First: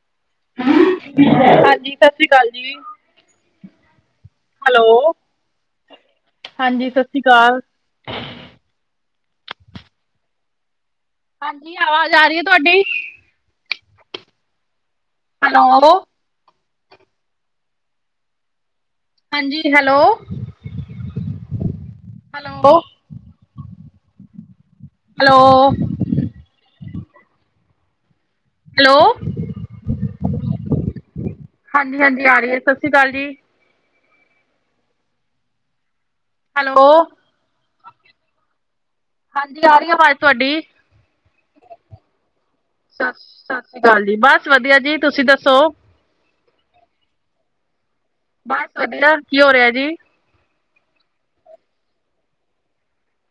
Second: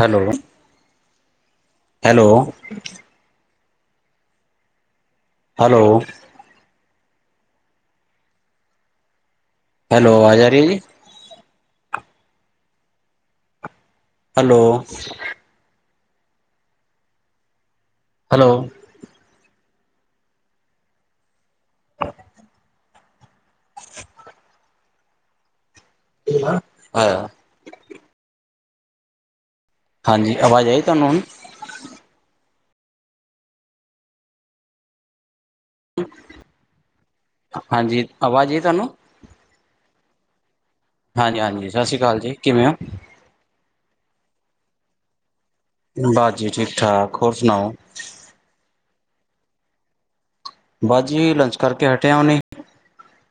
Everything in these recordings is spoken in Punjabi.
ਹੈਲੋ ਹਾਂਜੀ ਸਤਿ ਹੈਲੋ ਸ੍ਰੀ ਅਕਾਲ ਜੀ ਹੈਲੋ ਹੈਲੋ ਹਾਂਜੀ, ਸਤਿ ਸ਼੍ਰੀ ਅਕਾਲ। ਹੈਲੋ ਆਵਾਜ਼ ਰਹੀ ਜੀ। ਹਾਂਜੀ, ਆਵਾਜ਼ ਆ ਰਹੀ ਹੈ ਤੁਹਾਡੀ ਹੈਲੋ ਹੈਲੋ ਹੈਲੋ ਹਾਂਜੀ, ਹੈਲੋ-ਹੈਲੋ ਹੈਲੋ ਆਇਆ ਹੈਲੋ ਹਾਂਜੀ, ਆਵਾਜ਼ ਆਈ ਤੁਹਾਨੂੰ ਹੁਣ ਹਾਂਜੀ, ਹਾਂਜੀ ਆ ਰਹੀ ਹੈ ਸਤਿ ਸ੍ਰੀ ਅਕਾਲ ਜੀ। [unintelligible] ਹੈਲੋ ਹਾਂਜੀ, ਆਵਾਜ਼ ਆ ਰਹੀ ਤੁਹਾਨੂੰ? ਹਾਂਜੀ, ਆ ਰਹੀ ਆਵਾਜ਼ ਤੁਹਾਡੀ। ਹਾਂਜੀ, ਹਾਂਜੀ ਸਤਿ ਸ਼੍ਰੀ ਅਕਾਲ ਜੀ ਕਿਵੇਂ ਹੋ? ਸਤ ਸਤਿ ਸ੍ਰੀ ਅਕਾਲ ਜੀ, ਬਸ ਵਧੀਆ ਜੀ, ਤੁਸੀਂ ਦੱਸੋ? ਬਸ ਜੀ ਠੀਕ ਠਾਕ ਹੋਰ ਸੁਣਾਓ? ਬਸ ਵਧੀਆ, ਕੀ ਹੋ ਰਿਹਾ ਜੀ? ਬਸ ਜੀ, ਲੰਚ ਕਰਕੇ ਹਟੇ ਆ ਹੁਣੇ।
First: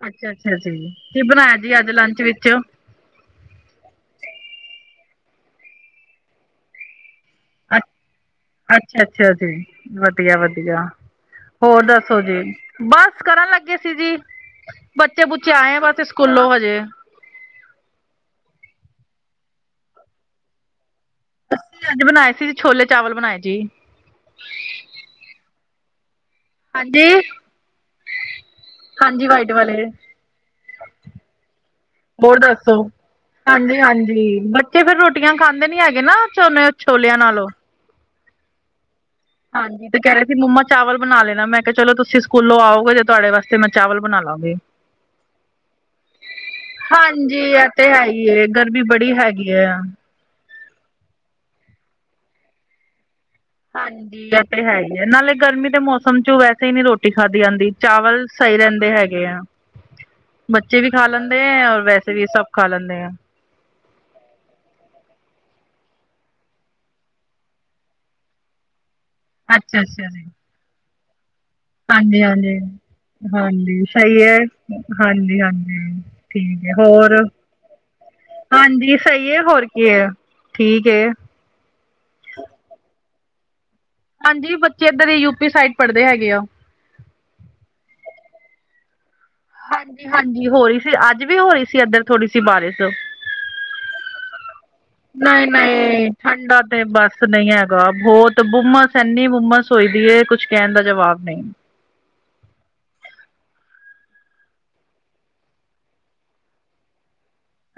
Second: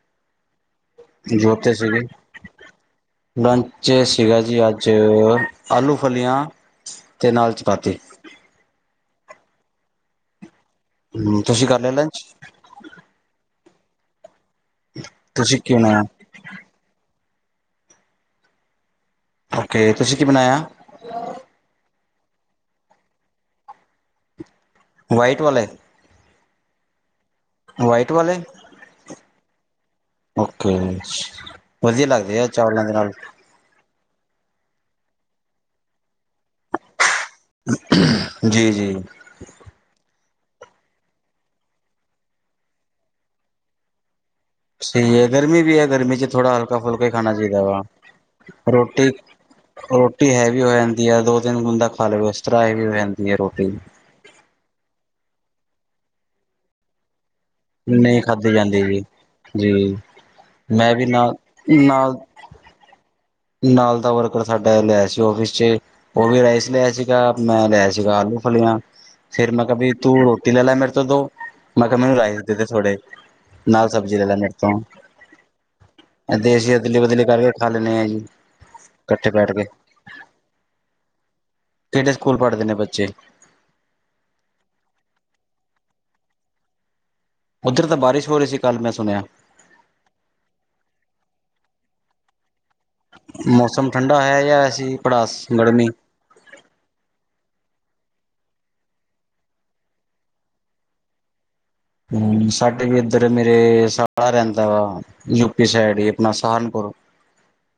ਅੱਛਾ, ਅੱਛਾ ਜੀ ਕੀ ਬਣਾਇਆ ਜੋਬ ਤੇ ਜੀ ਅੱਜ ਸੀਗੇ ਲੰਚ ਵਿੱਚ? ਲੰਚ ਸੀਗਾ ਜੀ ਅੱਜ ਆਲੂ -ਫਲੀਆਂ ਅਤੇ ਨਾਲ ਚਪਾਤੀ। ਅੱਛਾ, ਅੱਛਾ ਜੀ ਵਧੀਆ, ਵਧੀਆ ਹਮ ਤੁਸੀਂ ਕਰ ਹੋਰ ਲਿਆ ਦੱਸੋ ਲੰਚ ਜੀ। ਬਸ ਕਰਨ ਲੱਗੇ ਸੀ ਜੀ। ਬੱਚੇ-ਬੁੱਚੇ ਤੁਸੀਂ ਕੀ ਆਏ ਬਣਾਇਆ ਬਸ ਸਕੂਲੋਂ ਹਜੇ। ਓਕੇ, ਤੁਸੀਂ ਕੀ ਬਣਾਇਆ? ਅਸੀਂ ਅੱਜ ਬਣਾਏ ਸੀ ਛੋਲੇ- ਚਾਵਲ ਬਣਾਏ ਜੀ। ਵਾਈਟ ਵਾਲੇ? ਹਾਂਜੀ। ਵਾਈਟ ਵਾਲੇ? ਹਾਂਜੀ, ਵਾਈਟ ਵਾਲੇ। ਓਕੇ ਵਧੀਆ ਹੋਰ ਲੱਗਦੇ ਆ। ਦੱਸੋ ਚਾਵਲਾਂ ਦੇ ਨਾਲ ਹਾਂਜੀ, ਹਾਂਜੀ ਬੱਚੇ ਫਿਰ ਰੋਟੀਆਂ ਖਾਂਦੇ ਨੀ ਹੈਗੇ ਨਾ ਛੋਲਿਆਂ ਨਾਲ। ਜੀ, ਜੀ ਹਾਂਜੀ ਤੇ ਕਹਿ ਰਹੇ ਸੀ ਮੰਮਾ ਚਾਵਲ ਬਣਾ ਲੈਣਾ ਮੈਂ ਕਿਹਾ ਚਲੋ ਤੁਸੀਂ ਸਕੂਲੋਂ ਆਓਗੇ। ਤਾਂ ਮੈ ਤੁਹਾਡੇ ਵਾਸਤੇ ਮੈਂ ਚਾਵਲ ਬਣਾ ਲਵਾਂਗੀ। ਸਹੀ ਹੈ ਗਰਮੀ ਵੀ ਹੈ ਗਰਮੀ ਚ' ਥੋੜਾ ਹਲਕਾ ਫੁਲਕਾ ਹੀ ਖਾਣਾ ਹਾਂਜੀ ਚਾਹੀਦਾ ਇਹ ਵਾ ਤੇ ਹੈ ਹੀ ਹੈ ਗਰਮੀ ਰੋਟੀ ਬੜੀ ਹੈਗੀ ਹੈ ਰੋ- ਰੋਟੀ ਹੈਵੀ ਹੋ ਜਾਂਦੀ ਹੈ ਦੋ-ਤਿੰਨ ਗੁੰਦਾ ਖਾ ਲਵੇ ਉਸ ਤਰ੍ਹਾਂ ਹੈ ਵੀ ਹੋ ਜਾਂਦੀ ਹੈ ਰੋਟੀ ਹਾਂਜੀੇ, ਇਹ ਤਾ ਹੈ ਹੀ ਏ ਨਾਲੇ ਗਰਮੀ ਦੇ ਮੌਸਮ ਚ' ਵੈਸੇ ਹੀ ਨਹੀਂ ਰੋਟੀ ਖਾਧੀ ਜਾਂਦੀ। ਨਹੀਂ ਚਾਵਲ ਖਾਧੀ ਸਹੀ ਜਾਂਦੀ ਰਹਿੰਦੇ ਜੀ ਹੈਗੇ ਆ ਜੀ ਬੱਚੇ ਵੀ ਮੈਂ ਖਾ ਨਾਲ ਲੈਂਦੇ ਹੈ। ਔਰ ਵੈਸੇ ਨਾਲ ਵੀ ਸਭ ਖਾ ਲੈਦੇ ਆਂ। ਨਾਲ ਦਾ ਵਰਕਰ ਸਾਡਾ ਲਿਆਇਆ ਸੀ ਆਫਿਸ ਚ' ਉਹ ਵੀ ਰਾਈਸ ਲਿਆਇਆ ਸੀਗਾ ਮੈਂ ਲਿਆ ਸੀਗਾ ਆਲੂ -ਫਲੀਆਂ ਫੇਰ ਮੈ ਕਿਆ ਅੱਛਾ ਬਈ ਅੱਛਾ ਤੂੰ ਜੀ ਰੋਟੀ ਲੈ ਲੈ ਮੇਰੇ ਤੋ ਦੋ ਮੈਂ ਕਿਹਾ, ਮੈਨੂੰ ਹਾਂਜੀ ਰਾਈਸ ਦੇ ਹਾਂਜੀ ਦੇ ਥੋੜੇ ਹਾਂਜੀ ਨਾਲ ਸਬਜ਼ੀ ਸਹੀ ਲੈ ਲੈ ਹੈ ਮੇਰੇ ਹਾਂਜੀ ਹਾਂਜੀ ਤੋਂ ਠੀਕ ਹੈ ਦੇਸੀ ਅਦਲੀ ਹੋਰ ਬਦਲੀ ਕਰਕੇ ਖਾ ਲੈਂਦੇ ਆਂ ਜੀ ਹਾਂਜੀ, ਸਹੀ ਇਕੱਠੇ ਏ ਬੈਠ ਕੇ ਹੋਰ ਕੀ ਹੈ ਠੀਕ ਏ ਕਿਹੜੇ ਸਕੂਲ ਪੜ੍ਹਦੇ ਨੇ ਬੱਚੇ ਹਾਂਜੀ, ਬੱਚੇ ਇੱਧਰ ਹੀ ਯੂਪੀ ਸਾਈਡ ਪੜ੍ਹਦੇ ਹੈਗੇ ਆ ਉੱਧਰ ਤਾਂ ਬਾਰਿਸ਼ ਹੋ ਰਹੀ ਸੀ ਕੱਲ੍ਹ ਮੈਂ ਸੁਣਿਆ ਹਾਂਜੀ, ਹਾਂਜੀ ਹੋ ਰਹੀ ਸੀ ਅੱਜ ਵੀ ਹੋ ਰਹੀ ਸੀ ਇੱਧਰ ਥੋੜੀ ਸੀ ਬਾਰਿਸ਼ ਮੌਸਮ ਠੰਡਾ ਹੈ ਜਾਂ ਐਸੀ ਪੜਾਸ ਨਹੀਂ, ਗਰਮੀ ਨਹੀਂ ਠੰਡਾ ਤੇ ਬਸ ਨਹੀਂ ਹੈਗਾ ਬਹੁਤ ਹੁੰਮਸ ਇਨੀ ਹੁੰਮਸ ਹੋਈ ਦੀ ਕੁਝ ਕਹਿਣ ਦਾ ਜਵਾਬ ਨਹੀਂ ਹਮ ਸਾਡੇ ਵੀ ਇੱਧਰ ਮੇਰੇ ਸਾਲਾ ਰਹਿੰਦਾ ਵਾ ਯੂ ਪੀ ਸਾਈਡ ਹੀ ਆਪਣਾ ਸਹਾਰਨਪੁਰ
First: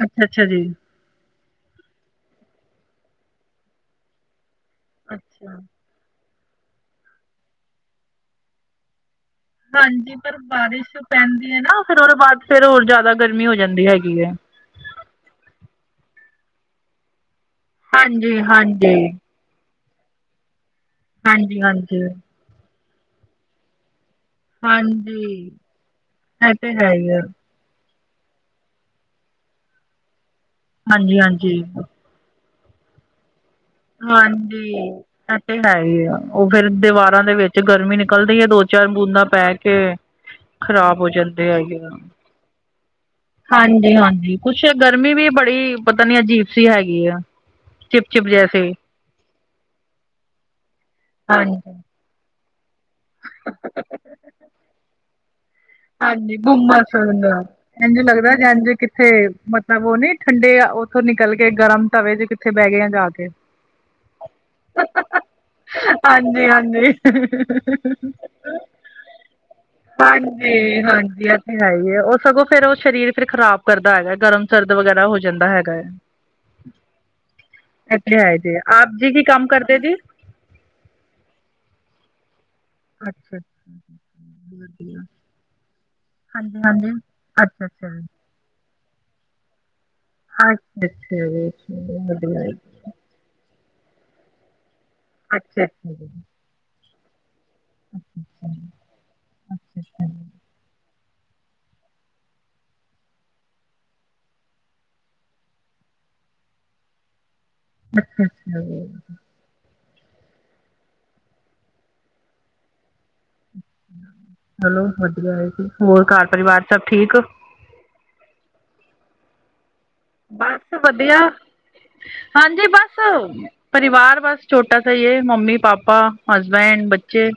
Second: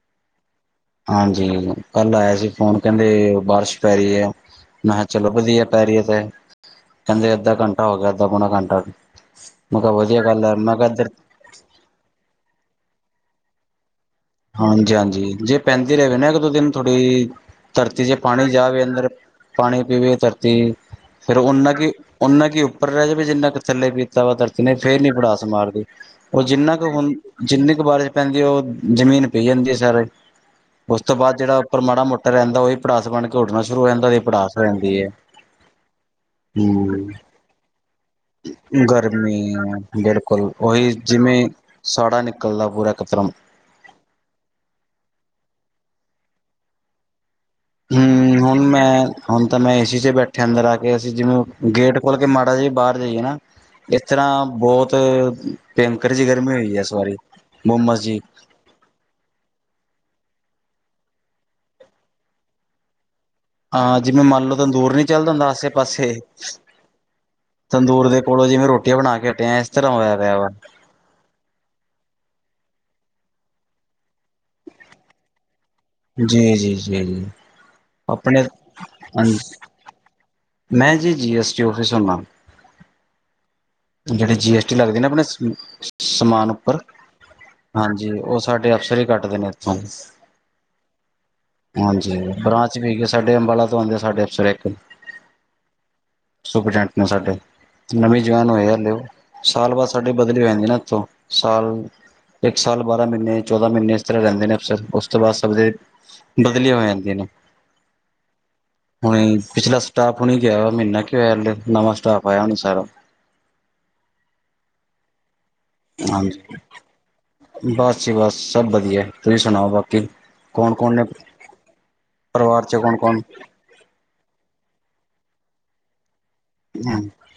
ਅੱਛਾ-ਅੱਛਾ ਜੀ ਹਾਂਜੀ ਕੱਲ ਆਇਆ ਸੀ ਫੋਨ, ਕਹਿੰਦੇ ਬਾਰਿਸ਼ ਪੈ ਰਹੀ ਹੈ ਮੈਂ ਕਿਹਾ ਚਲੋ ਅੱਛਾ ਵਧੀਆ ਪੈ ਰਹੀ ਹੈ ਤੇ ਕਹਿੰਦੇ ਅੱਧਾ ਘੰਟਾ ਹੋ ਗਿਆ ਅੱਧਾ ਪੌਣਾ ਘੰਟਾ ਮੈੰ ਕਿਹਾ ਵਧੀਆ ਗੱਲ ਮੈਂ ਤੇ ਨਾ ਫਿਰ ਉਹਦੇ ਬਾਅਦ ਫੇਰ ਹੋਰ ਜ਼ਿਆਦਾ ਗਰਮੀ ਹੋ ਜਾਂਦੀ ਹੈਗੀ ਹੈ ਹਾਂਜੀ -ਹਾਂਜੀ ਜੇ ਪੈਂਦੀ ਰਹੇ ਨਾ, ਇੱਕ ਦੋ ਦਿਨ ਥੋੜ੍ਹੀ ਧਰਤੀ ਜੇ ਹਾਂਜੀ ਪਾਣੀ ਜਾਵੇ ਹਾਂਜੀ ਅੰਦਰ ਪਾਣੀ ਪੀਵੇ ਧਰਤੀ ਫਿਰ ਹਾਂਜੀ ਉਨਾ ਕਿ ਹਾਂਜੀ ਓਨਾ ਕੀ ਉੱਪਰ ਰਹਿ ਜਾਵੇ ਜਿੰਨਾ ਕੁ ਥੱਲੇ ਪੀ ਵਾ ਧਰਤੀ ਨੇ ਫੇਰ ਨੀ ਹਾਂਜੀ ਭੜਾਸ ਮਾਰਦੀ ਉਹ ਇਹ ਤੇ ਜਿੰਨਾ ਕੁ ਹੈ ਹੀ ਹੁਣ ਆ ਜਿੰਨੀ ਕੁ ਬਾਰਿਸ਼ ਪੈਂਦੀ ਉਹ ਜ਼ਮੀਨ ਪੀ ਜਾਂਦੀ ਹੈ ਸਾਰੇ, ਉਸ ਤੋਂ ਹਾਂਜੀ ਬਾਅਦ ਜਿਹੜਾ ਹਾਂਜੀ ਉੱਪਰ ਮਾੜਾ ਮੋਟਾ ਰਹਿੰਦਾ ਉਹਹੀ ਭੜਾਸ ਬਣ ਕੇ ਘੋਟਣਾ ਸ਼ੁਰੂ ਹੋ ਜਾਂਦਾ ਤੇ ਭੜਾਸ ਹੋ ਹਾਂਜੀ ਜਾਂਦੀ ਹੈ ਇਹ ਤੇ ਹੈ ਹੀ ਆ ਉਹ ਫੇਰ ਹਮ ਦੀਵਾਰਾਂ ਦੇ ਵਿੱਚ ਗਰਮੀ ਨਿਕਲਦੀ ਹੈ ਦੋ ਚਾਰ ਬੂੰਦਾਂ ਪੈ ਗਰਮੀ ਕੇ ਬਿਲਕੁਲ ਉਹੀ ਖ਼ਰਾਬ ਹੋ ਜਿਵੇਂ ਜਾਂਦੇ ਸਾਡਾ ਨਿਕ ਇਕੱਲ ਦਾ ਪੂਰਾ ਖਤਰਮ ਹਾਂਜੀ-ਹਾਂਜੀ, ਕੁਛ ਗਰਮੀ ਵੀ ਬੜੀ ਪਤਾ ਨੀ ਅਜੀਬ ਸੀ ਹੈਗੀ ਆ ਚਿਪ ਚਿਪ ਹਮ ਹੁਣ ਜੈਸੇ ਮੈਂ ਹੁਣ ਤਾਂ ਮੈਂ ਏਸੀ ਚ ਬੈਠਿਆ ਅੰਦਰ ਆ ਕੇ ਅਸੀਂ ਜਿਵੇਂ ਹਾਂਜੀ ਗੇਟ ਖੋਲ ਕੇ ਮਾੜਾ ਜਿਹਾ ਬਾਹਰ ਜਾਈਏ ਨਾ ਇਸ ਤਰ੍ਹਾਂ ਬਹੁਤ- ਭਿਅੰਕਰ ਜਿਹੀ ਹਾਂਜੀ ਗਰਮੀ ਹੋਈ ਹੈ ਇਸ ਗੁਮਸ ਵਾਰੀ ਦਾ ਇੰਝ ਬੋਮਸ ਜੀ ਲੱਗਦਾ ਜ ਥੇ ਮਤਲਬ ਉਹ ਨੀ ਠੰਡੇ ਉੱਥੋਂ ਨਿਕਲ ਕੇ ਗਰਮ ਤਵੇ ਜ ਕਿੱਥੇ ਬਹਿ ਗਏ ਆ ਜਾ ਕੇ ਹਾਂ ਜਿਵੇਂ ਮੰਨ ਲਓ ਤੰਦੂਰ ਨੀ ਚੱਲਦਾ ਹੁੰਦਾ ਆਸੇ-ਪਾਸੇ ਹਾਂਜੀ-ਹਾਂਜੀ ਤੰਦੂਰ ਦੇ ਕੋਲੋਂ ਜਿਵੇਂ ਰੋਟੀਆਂ ਬਣਾ ਕੇ ਹਟਿਆ ਇਸ ਤਰ੍ਹਾਂ ਹੋਇਆ ਪਿਆ ਵਾ ਹਾਂਜੀ ਹਾਂਜੀ ਇਹ ਤੇ ਹੈ ਹੀ ਹੈ ਉਹ ਸਗੋਂ ਫਿਰ ਉਹ ਸਰੀਰ ਫਿਰ ਖ਼ਰਾਬ ਕਰਦਾ ਹੈਗਾ ਗਰਮ ਸਰਦ ਵਗੈਰਾ ਹੋ ਜਾਂਦਾ ਹੈਗਾ ਹੈ ਜੀ ਜੀ ਜੀ ਜੀ ਅੱਛਾ ਆਪਣੇ ਜੀ' ਆਪ ਜੀ ਕੀ ਹਾਂਜੀ, ਕੰਮ ਕਰਦੇ ਜੀ ਮੈਂ ਜੀ-ਜੀ ਐੱਸ ਟੀ ਔਫਿਸ ਹੁੰਦਾ ਅੱਛਾ-ਅੱਛਾ ਜਿਹੜੇ ਜੀ ਐਸ ਟੀ ਲੱਗਦੇ ਨਾ ਆਪਣੇ ਸਮਾਨ ਹਾਂਜੀ ਉੱਪਰ ਹਾਂਜੀ ਅੱਛਾ ਅੱਛਾ ਜੀ ਹਾਂਜੀ ਉਹ ਸਾਡੇ ਅਫਸਰ ਹੀ ਕੱਟਦੇ ਨੇ ਇੱਥੋਂ ਅੱਛਾ-ਅੱਛਾ ਜੀ ਵਧੀਆ ਜਿਵੇ ਸਾਡੇ ਅੰਬਾਲਾ ਤੋਂ ਆਉਂਦੇ ਆ ਸਾਡੇ ਅਫਸਰ ਇੱਕ ਅੱਛਾ-ਅੱਛਾ ਜੀ ਸੁਪਰੀਡੈਟ ਨੂੰ ਸਾਡੇ, ਨਵੀ ਜਵਾਨ ਇਹ ਲਿਓ ਸਾਲ ਬਾਅਦ ਅੱਛਾ ਸਾਡੀ ਬਦਲੀ ਹੋ ਜਾਂਦੀ ਨਾ ਇੱਥੋਂ ਸਾਲ ਇੱਕ ਸਾਲ, ਬਾਰਾਂ ਮਹੀਨੇ, ਚੌਦਾਂ ਮਹੀਨੇ ਇਸ ਤਰ੍ਹਾਂ ਰਹਿੰਦੇ ਨੇ ਅਫਸਰ ਉਸ ਤੋਂ ਬਾਅਦ ਸਭ ਦੇ ਬਦਲੀਆਂ ਹੋ ਜਾਂਦੀਆਂ ਨੇ, ਅੱਛਾ ਅੱਛਾ ਜੀ ਹੁਣ ਪਿਛਲਾ ਸਟਾਫ ਹੁਣੀ ਗਿਆ ਮਹੀਨਾ ਕਿ ਹੋਇਆ ਨਵਾ ਸਟਾਫ ਆਇਆ ਹੁਣ ਸਾਰਾ ਚਲੋ ਵਧੀਆ ਹੈ ਹੋਰ ਘਰ ਹਾਂਜੀ ਪਰਿਵਾਰ ਸਭ ਠੀਕ ਬਸ ਜੀ ਬਸ ਸਭ ਵਧੀਆ ਤੁਸੀਂ ਸੁਣਾਓ ਬਾਕੀ ਕੌਣ ਬਸ ਕੌਣ ਨੇ ਵਧੀਆ, ਪਰਿਵਾਰ ਹਾਂਜੀ ਚ ਕੌਣ ਬਸ ਕੌਣ ਪਰਿਵਾਰ ਬਸ ਛੋਟਾ ਸਹੀ ਹੈ ਮੰਮੀ, ਪਾਪਾ, ਹਸਬੈਂਡਤੇ ਬੱਚੇ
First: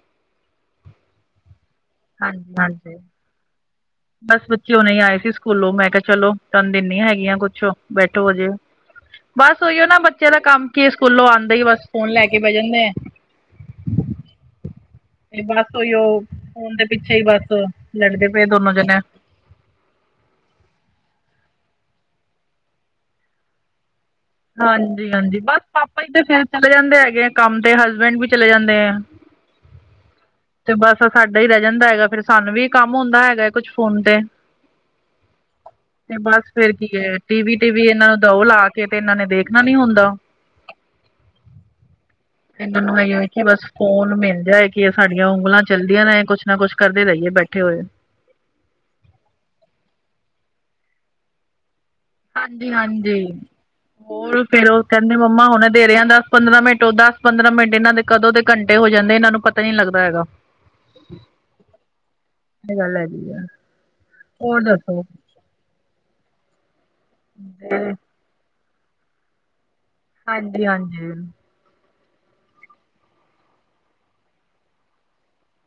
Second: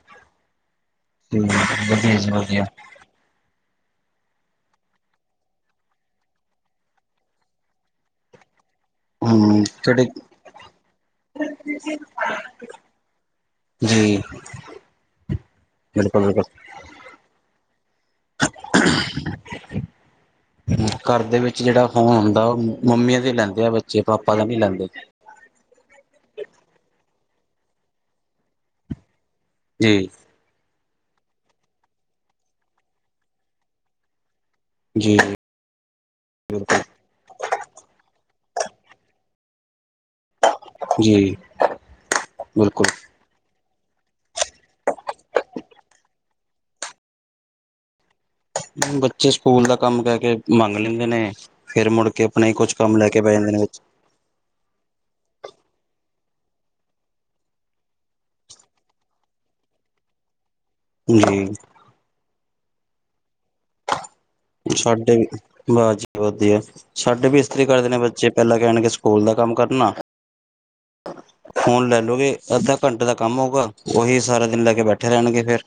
ਹਮ ਹਾਂਜੀ-ਹਾਂਜੀ ਬਸ ਬੱਚੇ ਹਨੇ ਆਏ ਸੀ ਸਕੂਲੋਂ ਮੈਂ ਕਿਹਾ ਚਲੋ ਤਹਾਨੂੰ ਦਿਨ ਹੈਗੀਆਂ ਕੁਛ ਬੈਠੋ ਹਜੇ ਬਸ ਹਮ ਉਹੀਓ ਨਾ ਤੁਹਾਡੇ ਬੱਚੇ ਦਾ ਕੰਮ ਕੀ ਸਕੂਲੋਂ ਆਉਂਦਾ ਹੀ ਬਸ ਫੋਨ ਲੈ ਕੇ ਬਹਿ ਜਾਂਦੇ ਆ ਜੀ ਤੇ ਬਸ ਉਹੀ ਉਹ ਬਿਲਕੁਲ ਬਿਲਕੁਲ ਫੋਨ ਦੇ ਪਿੱਛੇ ਹੀ ਬਸ ਲੜਦੇ ਪਏ ਦੋਨੋ ਜਣੇ ਘਰ ਦੇ ਵਿੱਚ ਜਿਹੜਾ ਫੋਨ ਹੁੰਦਾ ਉਹ ਮੰਮੀਆਂ ਤੇ ਲੈਂਦੇ ਆ ਜੇ ਪਾਪਾ ਨਹੀਂ ਲੈਂਦੇ ਹਾਂਜੀ-ਹਾਂਜੀ ਬਸ ਪਾਪਾ ਹੀ ਤੇ ਫੇਰ ਚਲੇ ਜਾਂਦੇ ਹੈਗੇ ਆ ਕੰਮ ਤੇ ਹਸਬੈਂਡ ਵੀ ਚਲੇ ਜਾਂਦੇ ਆ ਜੀ ਤੇ ਬਸ ਸਾਡਾ ਹੀ ਰਹਿ ਜਾਂਦਾ ਹੈਗਾ ਫੇਰ ਸਾਨੂੰ ਵੀ ਕੰਮ ਹੁੰਦਾ ਹੈਗਾ ਹੈ ਕੁਛ ਫੋਨ ਤੇ ਜੀ ਤੇ ਬਸ ਫੇਰ ਬਿਲਕੁਲ ਕੀ ਹੈ ਟੀ ਵੀ ਟੀ ਵੀ ਇਹਨਾਂ ਨੂੰ ਦਓ ਲਾ ਕੇ ਤੇ ਇਹਨਾਂ ਨੇ ਦੇਖਣਾ ਨੀ ਹੁੰਦਾ ਜੀ ਬਿਲਕੁਲ ਇਹਦਨੂੰ ਹੈਗੀ ਹੋ ਕਿ ਬਸ ਫੋਨ ਮਿਲ ਜਾਏ ਕਿ ਸਾਡੀਆਂ ਉਂਗਲਾਂ ਚੱਲਦੀਆਂ ਰਹੇ ਕੁੱਛ ਨਾ ਕੁੱਛ ਕਰਦੇ ਰਹੀਏ ਬੈਠੇ ਹੋਏ ਬੱਚੇ ਸਕੂਲ ਦਾ ਕੰਮ ਕਹਿ ਕੇ ਮੰਗ ਲੈਂਦੇ ਨੇ ਫੇਿਰ ਮੁੜ ਕਿ ਆਪਣਾ ਹੀ ਹਾਂਜੀ ਕੁਛ ਕੰਮ ਲੈ ਕੇ ਹਾਂਜੀ ਪੈ ਜਾਂਦੇ ਨੇ ਵਿੱਚ ਹੋਰ ਫੇਰ ਉਹ ਕਹਿੰਦੇ ਮੰਮਾ ਹੁਣ ਦੇ ਰਿਹਾ ਦਸ ਪੰਦਰਾਂ ਮਿੰਟ ਉਹ ਦਸ ਪੰਦਰਾਂ ਮਿੰਟ ਇਹਨਾਂ ਦੇ ਕਦੋਂ ਦੇ ਘੰਟੇ ਹੋ ਜਾਂਦੇ ਇਹ ਨੂੰ ਪਤਾ ਨੀ ਲੱਗਦਾ ਹੈਗਾ ਜੀ ਇਹ ਗੱਲ ਹੈਗੀ ਆ ਹੋਰ ਦੱਸੋ ਸਾਡੇ ਵੀ ਬਸ ਜੀ ਵਧੀਆ ਸਾਡੇ ਵੀ ਇਸਤਰੀ ਕਰਦੇ ਨੇ ਬੱਚੇ ਪਹਿਲਾਂ ਕਹਿਣਗੇ ਸਕੂਲ ਦਾ ਕੰਮ ਕਰਨਾ ਹਾਂਜੀ ਹਾਂਜੀ ਫੋਨ ਲੈ ਲੋਗੇ ਅੱਧਾ ਘੰਟੇ ਦਾ ਕੰਮ ਹੋਊਗਾ ਉਹੀ ਸਾਰਾ ਦਿਨ ਲੈ ਕੇ ਬੈਠੇ ਰਹਿਣਗੇ ਫੇਰ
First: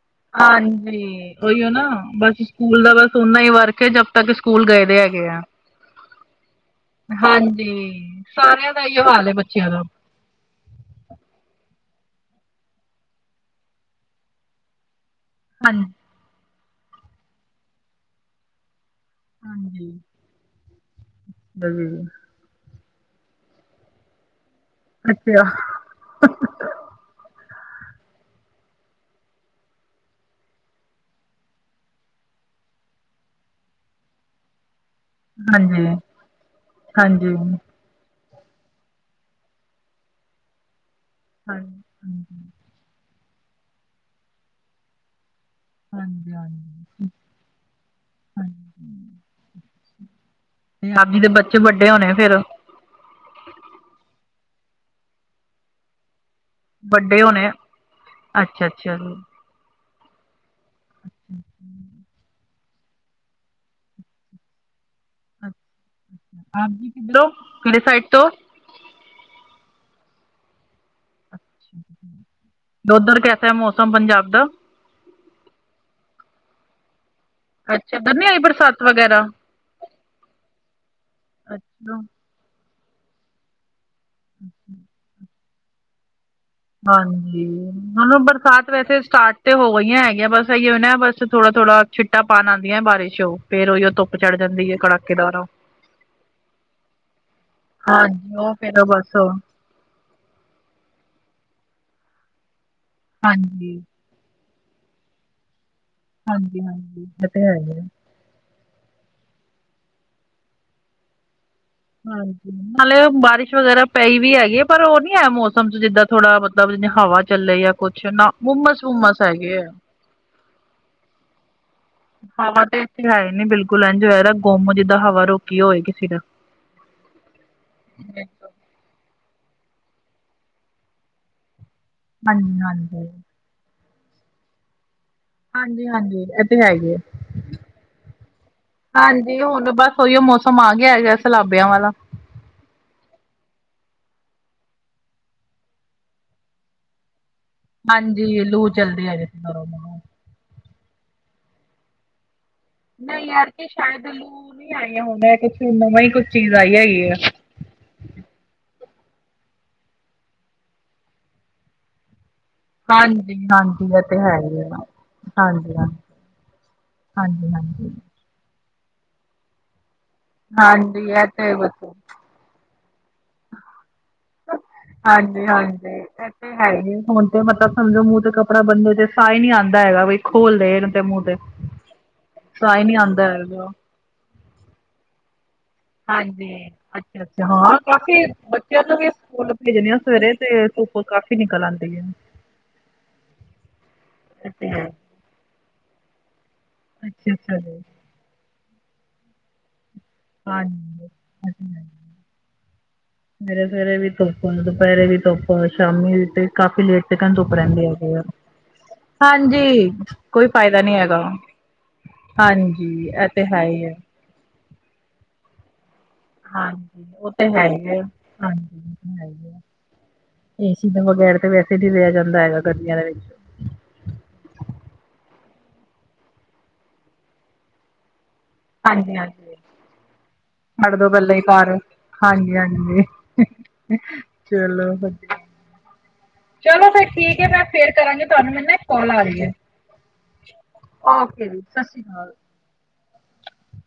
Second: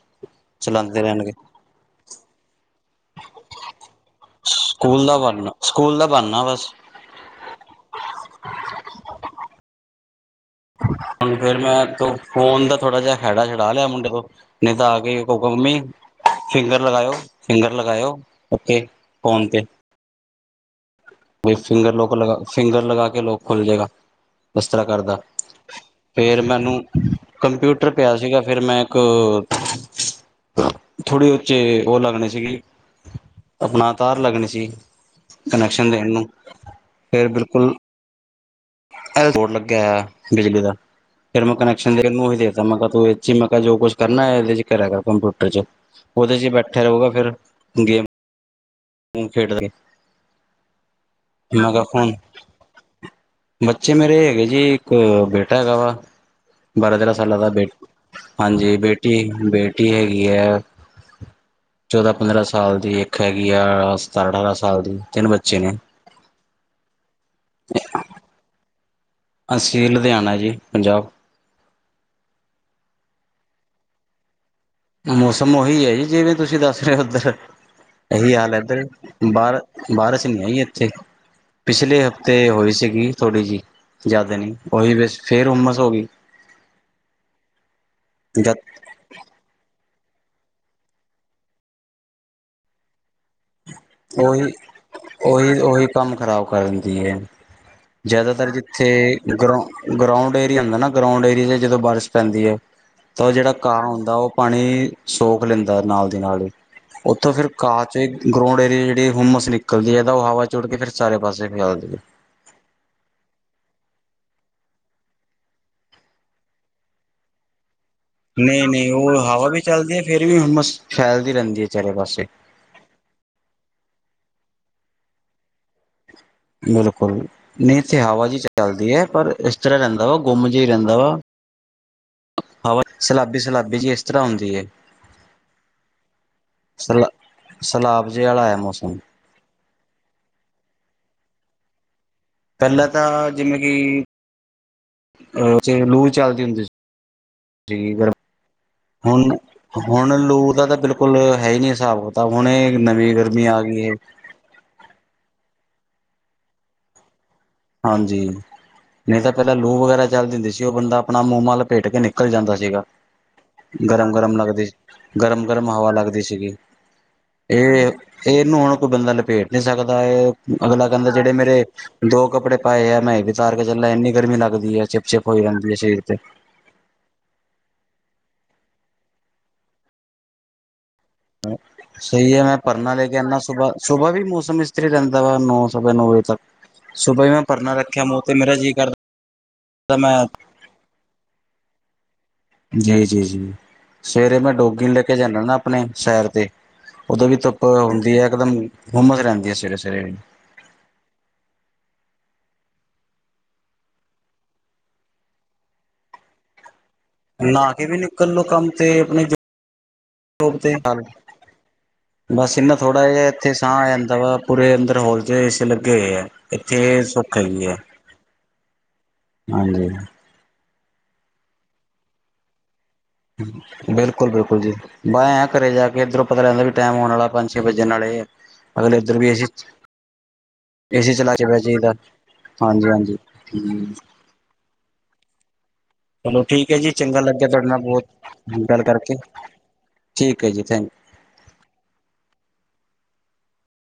ਚਲਾਉਂਦੇ ਰਹਿਣਗੇ ਹਾਂਜੀ ਉਹੀਓ ਨਾ ਬਸ ਸਕੂਲ ਦਾ ਬਸ ਓਨਾ ਹੀ ਵਰਕ ਜਦ ਤੱਕ ਸਕੂਲ ਗਏ ਦੇ ਦਾ ਹੈਗੇ ਆ ਬਣਨਾ ਸਕੂਲ ਦਾ ਬਹਾਨਾ ਬਸ ਹਾਂਜੀ ਸਾਰਿਆਂ ਦਾ ਹਾਲ ਹੈ ਬੱਚਿਆਂ ਦਾ ਹੁਣ ਫੇਿਰ ਮੈਂ ਤੂੰ ਫ਼ੋਨ ਦਾ ਥੋੜਾ ਜਿਹਾ ਖੈੜਾ ਛਡਾ ਲਿਆ ਮੁੰਡੇ ਤੋਂ ਨਹੀਂ ਤਾਂ ਆ ਕੇ ਕਹੂਗਾ ਮੰਮੀ। ਹਾਂਜੀ ਫਿੰਗਰ ਲਗਾਇਓ ਫਿੰਗਰ ਲਗਾਇਓ ਉਓੇ ਫੋਨ ਤੇ ਹਮ ਬਈ ਫਿੰਗਰ ਲਗਾ ਫਿੰਗਰ ਲਗਾ ਕੇ ਲੋਕ ਖੁੱਲ ਜਾਏਗਾ ਇਸ ਤਰ੍ਹਾਂ ਕਰਦਾ ਅੱਛਾ ਫੇਿਰ ਮੈਨੂੰ ਕੰਪਿਊਟਰ ਪਿਆ ਸੀਗਾ ਫਿਰ ਮੈਂ ਇੱਕ ਥੋੜ੍ਹੀ ਉਚੇ ਉਹ ਲੱਗਣੇ ਸੀਗੀ ਆਪਣਾ ਤਾਰ ਲੱਗਣੀ ਸੀ ਹਾਂਜੀ ਕਨੈਕਸ਼ਨ ਦੇਣ ਨੂੰ ਫਿਰ ਹਾਂਜੀ ਬਿਲਕੁਲ ਇਹ ਬੋਰਡ ਲੱਗਿਆ ਹੋਇਆ ਬਿਜਲੀ ਦਾ ਫਿਰ ਮੈਂ ਹਾਂਜੀ ਕਨੈਕਸ਼ਨ ਦੇ ਨੂੰ ਦੇਤਾ ਮ ਤੂੰ ਮੈਂ ਜੋ ਕੁਛ ਕਰਨਾ ਹੈ ਕਰ ਕਰ ਕ ਕੰਪਿਊਟਰ ਚ ਹਾਂਜੀ ਹਾਂਜੀ ਉਹਦੇ ਚ ਬੈਠਿਆ ਰਹੂਗਾ ਫੇਿਰ ਹਾਂਜੀ ਗੇਮ ਖੇਡ ਆਪ ਜੀ ਦੇ ਬੱਚੇ ਵੱਡੇ ਹੁਣ ਹੋਣੇ ਫੇਰ ਬੱਚੇ ਮੇਰੇ ਹੈਗੇ ਜੀ ਇੱਕ ਬੇਟਾ ਹੈਗਾ ਵਾ ਬਾਰਾਂ ਦਰਾ ਵੱਡੇ ਸਾਲਾਂ ਦਾ ਹੋਣੇ ਬੇ ਅੱਛਾ ਹਾਂਜੀ ਅੱਛਾ ਬੇਟੀ ਜੀ ਬੇਟੀ ਹੈਗੀ ਹੈ ਚੌਦਾਂ ਪੰਦਰਾਂ ਸਾਲ ਦੀ ਇੱਕ ਹੈਗੀ ਆ ਸਤਾਰਾਂ ਅਠਾਰਾਂ ਸਾਲ ਦੀ ਤਿੰਨ ਬੱਚੇ ਨੇ ਹਾਂਜੀ ਕਿੱਧਰੋਂ ਕਿ੍ਹੇ ਸਾਈਡ ਤੋਂ ਅਸੀਂ ਲੁਧਿਆਣਾ ਜੀ ਪੰਜਾਬ ਉੱਧਰ ਕੈਸਾ ਮੌਸਮ ਪੰਜਾਬ ਦਾ ਮੌਸਮ ਉਹੀ ਹੈ ਜੀ ਜਿਵੇਂ ਤੁਸੀਂ ਦੱਸ ਰਹੇ ਹੋ ਉੱਧਰ ਅੱਛਾ ਇੱਧਰ ਨੀ ਇਹੀ ਆਈ ਹਾਲ ਹੈ ਬਰਸਾਤ ਇਧਰ ਵਗੈਰਾ ਬਾਰ ਬਾਰਿਸ਼ ਨਹੀਂ ਆਈ ਇੱਥੇ ਅੱਛਾ ਪਿਛਲੇ ਤੇ ਹੋਈ ਸੀਗੀ ਥੋੜੀ ਜਿਹੀ ਜਦ ਨ ਉਹੀ ਬ ਫੇਰ ਉਮਸ ਹੋ ਗਈ ਹਾਂਜੀ ਹੁਣ ਜਦ ਬਰਸਾਤ ਵੈਸੇ ਸਟਾਰਟ ਤੇ ਹੋ ਗਈਆਂ ਹੈਗੀਆਂ, ਬਸ ਇਓ ਨਾ ਬਸ ਥੋੜਾ ਥੋੜਾ ਛਿੱਟਾ ਪਾਉਣ ਆਉਂਦੀਆਂ ਬਾਰਿਸ਼ ਉਹ ਫੇਰ ਉਹੀ ਧੁੱਪ ਚੜ ਉਹੀ ਜਾਂਦੀ ਹੈ ਕੜਾਕੇਦਾਰ ਉਹੀ ਉਹੀ ਕੰਮ ਖਰਾਬ ਕਰਨ ਦੀ ਹੈ। ਹਾਂਜੀ ਜ਼ਿਆਦਾਤਰ ਉਹ ਫੇਰ ਜਿੱਥੇ ਬਸ ਗਰੋਂ ਗਰਾਉਂਡ ਏਰੀਆ ਹੁੰਦਾ ਨਾ, ਗਰਾਉਂਡ ਏਰੀਆ ਚ ਜਦੋਂ ਬਾਰਿਸ਼ ਪੈਂਦੀ ਹੈ ਤਾਂ ਉਹ ਜਿਹੜਾ ਹਾਂਜੀ ਘਾਹ ਹੁੰਦਾ ਉਹ ਪਾਣੀ ਸੋਖ ਲੈਂਦਾ ਨਾਲ ਦੀ ਨਾਲ ਹੀ, ਹਾਂਜੀ ਹਾਂਜੀ ਇਹ ਉੱਥੋਂ ਤੇ ਫਿਰ ਹੈ ਹੀ ਹੈ ਘਾਹ ਚ ਗਰਾਊਂਡ ਏਰੀਏ ਜਿਹੜੀ ਹੁੰਮਸ ਨਿਕਲਦੀ ਹੈ, ਤਾਂ ਉਹ ਹਵਾ ਚੁੜ ਕੇ ਫਿਰ ਸਾਰੇ ਪਾਸੇ ਫੈਲਦੀ ਹੈ। ਹਾਂਜੀ ਹਾਲੇ, ਬਾਰਿਸ਼ ਵਗੈਰਾ ਪਈ ਵੀ ਹੈਗੀ ਹੈ, ਪਰ ਉਹ ਨਈ ਹੈ ਮੌਸਮ, ਚ ਜਿੱਦਾਂ ਥੋੜਾ ਮਤਲਬ ਜਿਂ ਹਵਾ ਚੱਲੇ, ਆ ਕੁਛ ਨਾ, ਹੁਮਸ ਹੁਮਸ ਹੈੱਗੀ ਐ ਫ਼ੇਰ ਵੀ ਹੁੰਮਸ ਫੈਲਦੀ ਰਹਿੰਦੀ ਚਾਰੇ ਪਾਸੇ ਹਵਾ ਤੇ ਏਨੀ ਹੈ ਨਈ, ਬਿਲਕੁਲ ਇੱਜ ਹੋਆ ਦਾ ਗੁੰਮ, ਜਿੱਦਾਂ ਹਵਾ ਰੋਕੀ ਹੋਏ, ਕਿਸੇ ਨੇ ਬਿਲਕੁਲ, ਨਹੀਂ ਹਵਾ ਜਿ ਚੱਲਦੀ ਹੈ, ਪਰ ਇਸ ਤਰ੍ਹਾਂ ਰਹਿੰਦਾ ਵਾ, ਗੁੰਮ ਜਿ ਰਹਿੰਦਾ ਵਾ, ਹਾਂਜੀ ਹਵਾ, ਹਾਂਜੀ ਸਲਾਬੀ ਸਲਾਬੀ ਜਿਹੀ ਇਸ ਤਰ੍ਹਾਂ ਹੁੰਦੀ ਹੈ। ਹਾਂਜੀ ਹਾਂਜੀ, ਇਹ ਤੇ ਹੈ ਈ ਹੈ, ਸਲਾ ਸਲਾਬ ਜੇ ਵਾਲਾ ਹੈ ਮੌਸਮ ਹਾਂਜੀ ਹੁਣਬਸ ਉਹੀਓ ਮੌਸਮ, ਆ ਗਿਆ ਹੈਗਾ, ਸਲਾਬਿਆਂ ਵਾਲਾ, ਪਹਿਲਾਂ ਤਾਂ, ਜਿਵੇਂ ਕਿ ਲੂ ਚੱਲਦੀ ਹੁੰਦੀ ਸੀ। ਠੀਕ ਹੈ, ਹਾਂਜੀ ਲੂ ਚੱਲਦੀ ਹੈਗੀ ਹੁਣ, ਸੀ ਦਰੋਂ ਮਰੋਂ। ਹੁਣ ਲੂ ਦਾ, ਤਾਂ ਬਿਲਕੁਲ ਬਿਲਕੁਲ, ਹੈ ਹੀ ਨਈ ਹਿਸਾਬ ਕਿਤਾਬ, ਹੁਣ ਇਹ ਨਵੀਂ ਗਰਮੀ, ਆ ਗਈ ਏ ਹੁਣੇ ਈ ਆਈ ਹਾਂ, ਬੈਕੇ ਦੇਖ਼ ਰਹੀ, ਕੋਈ ਨਵੀ ਹ ਚੀਜ਼ ਆਈ ਹੈਗੀ ਆ ਹਾਂਜੀ, ਨਹੀਂ ਤਾਂ ਪਹਿਲਾਂ ਲੂ ਵਗੈਰਾ ਚੱਲਦੀ ਹੁੰਦੀ ਸੀ, ਉਹ ਬੰਦਾ ਆਪਣਾ ਮੂੰਹ ਮ ਲਪੇਟ ਕੇ ਨਿਕਲ ਨਿਕਲ ਜਾਂਦਾ ਸੀਗਾ। ਹਾਂਜੀ ਹਾਂਜੀ ਇਹ ਗਰਮ ਤੇ ਗਰਮ ਹੈ ਹੀ ਲੱਗਦੀ, ਆ। ਗਰਮ ਗਰਮ ਹਾਂਜੀ ਹਵਾ ਹਾਂਜੀ ਲੱਗਦੀ ਸੀਗੀ। ਹਾਂਜੀ ਇਹ ਹਾਂਜੀ। ਇਹਨੂੰ ਹੁਣ ਕੋਈ ਬੰਦਾ ਲਪੇਟ ਨਹੀਂ ਸਕਦਾ ਏ, ਇਹ ਅਗਲਾ ਹਾਂਜੀ ਕਹਿੰਦਾ, ਇਹ ਜਿਹੜੇ ਤੇ ਮੇਰੇ ਬੱਚੋ ਦੋ ਕੱਪੜੇ ਪਾਏ ਐ, ਮੈਂ ਉਤਾਰ ਕੇ ਚੱਲਾ, ਇੰਨੀ ਗਰਮੀ ਲੱਗਦੀ ਹੈ, ਚਿਪ ਚਿਪ ਹੋਈ ਹਾਂਜੀ ਰਹਿੰਦੀ ਹੈ ਹਾਂਜੀ ਸਰੀਰ ਤੇ, ਇਹ ਹੈ ਹੀ ਐ, ਹੁਣ ਤੇ ਮਤਲਬ ਸਮਝੋ ਮੂੰਹ ਤੇ ਕੱਪੜਾ ਬੰਦੇ ਦੇ, ਸਾਹ ਹੀ ਨਹੀਂ ਆਉਂਦਾ ਹੈਗਾ, ਬਈ ਖੋਲ ਦੇ ਸਹੀ ਹੈ, ਮੈਂ ਪਰਨਾ ਲੈ ਕੇ ਆਉਂਦਾ ਆਨਾ, ਹੈਗਾ ਸੁਬਾਹ ਸੁਬਾਹ ਵੀ ਮੌਸਮ ਇਸਤਰਾ ਰਹਦਾ ਵਾ ਸਵਾ ਨੌ ਵਜੇ ਤੱਕ। ਹਾਂਜੀ, ਅੱਛਾ ਸੁਬਾਹ ਹੀ ਮੈਂ ਅੱਛਾ, ਪਰਨਾ ਹਾਂ ਰੱਖਿਆ ਮੂੰਹ ਕਾਫੀ ਤੇ ਮੇਰਾ ਜੀਅ ਬੱਚਿਆਂ ਨੂੰ ਕਰਦਾ ਵੀ ਸਕੂਲ ਭੇਜਣੀ ਆ ਮੈਂ ਸਵੇਰੇ, ਤੇ ਧੁੱਪ ਕਾਫ਼ੀ ਨਿਕਲ ਆਉਂਦੀ ਏ ਜੀ, ਜੀ-ਜੀ ਸਵੇਰੇ ਮੈਂ ਅੱਛਾ ਡੋਗੀ ਨੂੰ ਲ ਲੈ ਕੇ ਜਾਂਦੇ ਨਾ ਆਪਣੇ ਸੈਰ ਤੇ, ਉਦੋਂ ਵੀ ਅੱਛਾ ਧੁੱਪ ਜੀ ਹੁੰਦੀ ਹੈ ਇਕਦਮ ਹੁੰਮਸ, ਰਹਿੰਦੀ ਏ ਸਵੇਰੇ ਸਵੇਰੇ ਹਾਂਜੀ ਸਵੇਰੇ ਸਵੇਰੇ ਵੀ ਧੁੱਪ, ਦੁਪਹਿਰੇ ਵੀ ਧੁੱਪ, ਦ ਸ਼ਾਮੀ ਵੀ, ਤੇ ਕਾਫ਼ੀ ਲੇਟ ਤਿਕਣ ਧੁੱਪ ਨਹਾ ਕੇ ਰਹਿੰਦੇ ਵੀ ਹੈਗੀ ਐ, ਨਿਕਲੋ ਕੰਮ ਤੇ ਆਪਣੇ ਹਾਂਜੀ ਕੋਈ ਜੋਬ ਤੇ ਫਾਇਦਾ ਨਹੀਂ ਹੈਗਾ। ਬਸ ਇੰਨਾ ਥੋੜਾ ਹਾਂਜੀ, ਜਿਹਾ ਇਹ ਤੇ ਇੱਥੇ ਹੈ ਸਾਹ ਹੀ ਆ ਹੈ ਜਾਂਦਾ ਵਾ ਪੂਰੇ ਅੰਦਰ ਹੋਲ ਚ, ਏ ਸੀ, ਲੱਗੇ ਹੋਏ ਹੈ। ਇੱਥੇ ਹਾਂਜੀ ਉਹ ਸੁੱਖ ਤੇ ਹੈਗੀ ਹੈ, ਹੀ ਹਾਂਜੀ। ਏ ਸੀ ਦੇ ਬਗੈਰ, ਤੇ ਵੈਸੇ ਨੀ ਰਿਹਾ ਜਾਂਦਾ ਹੈਗਾ, ਗ਼ਰਮੀਆਂ ਦੇ ਵਿੱਚ ਬਿਲਕੁਲ ਬਿਲਕੁਲ ਜੀ। ਬੈ ਆ ਘਰੇ ਜਾ ਕੇ ਇੱਧਰੋਂ ਪਤਾ ਲੱਗਦਾ, ਵੀ ਟਾਈਮ ਹੋਣ ਵਾਲਾ, ਪੰਜ ਛੇ ਵਜੇ ਨਾਲੇ ਐ। ਅਗਲੇ, ਇੱਧਰ ਵੀ ਏ ਸੀ, ਚ ਹਾੜ ਦੋ ਪਹਿਲਾ ਹੀ ਪਾ ਰਹੇ, ਹਾਂਜੀ ਹਾਂਜੀ। ਚਲੋ, ਵਧੀਆ ਠੀਕ ਹੈ ਚਲੋ ਜੀ ਫਿਰ ਚੰਗਾ ਠੀਕ ਹੈ, ਲੱਗਿਆ ਮੈਂ ਤੁਹਾਡੇ ਨਾਲ ਫੇਰ ਬਹੁਤ ਕਰਾਂਗੀ ਤੁਹਾਨੂੰ, ਮੈਨੂੰ ਗੱਲ ਕੋਲ ਕਰਕੇ ਆ ਰਹੀ ਹੈ। ਠੀਕ ਹੈ ਜੀ ਥੈਂਕ ਔਕੇ ਜੀ, ਸਤਿ ਸ਼੍ਰੀ ਅਕਾਲ।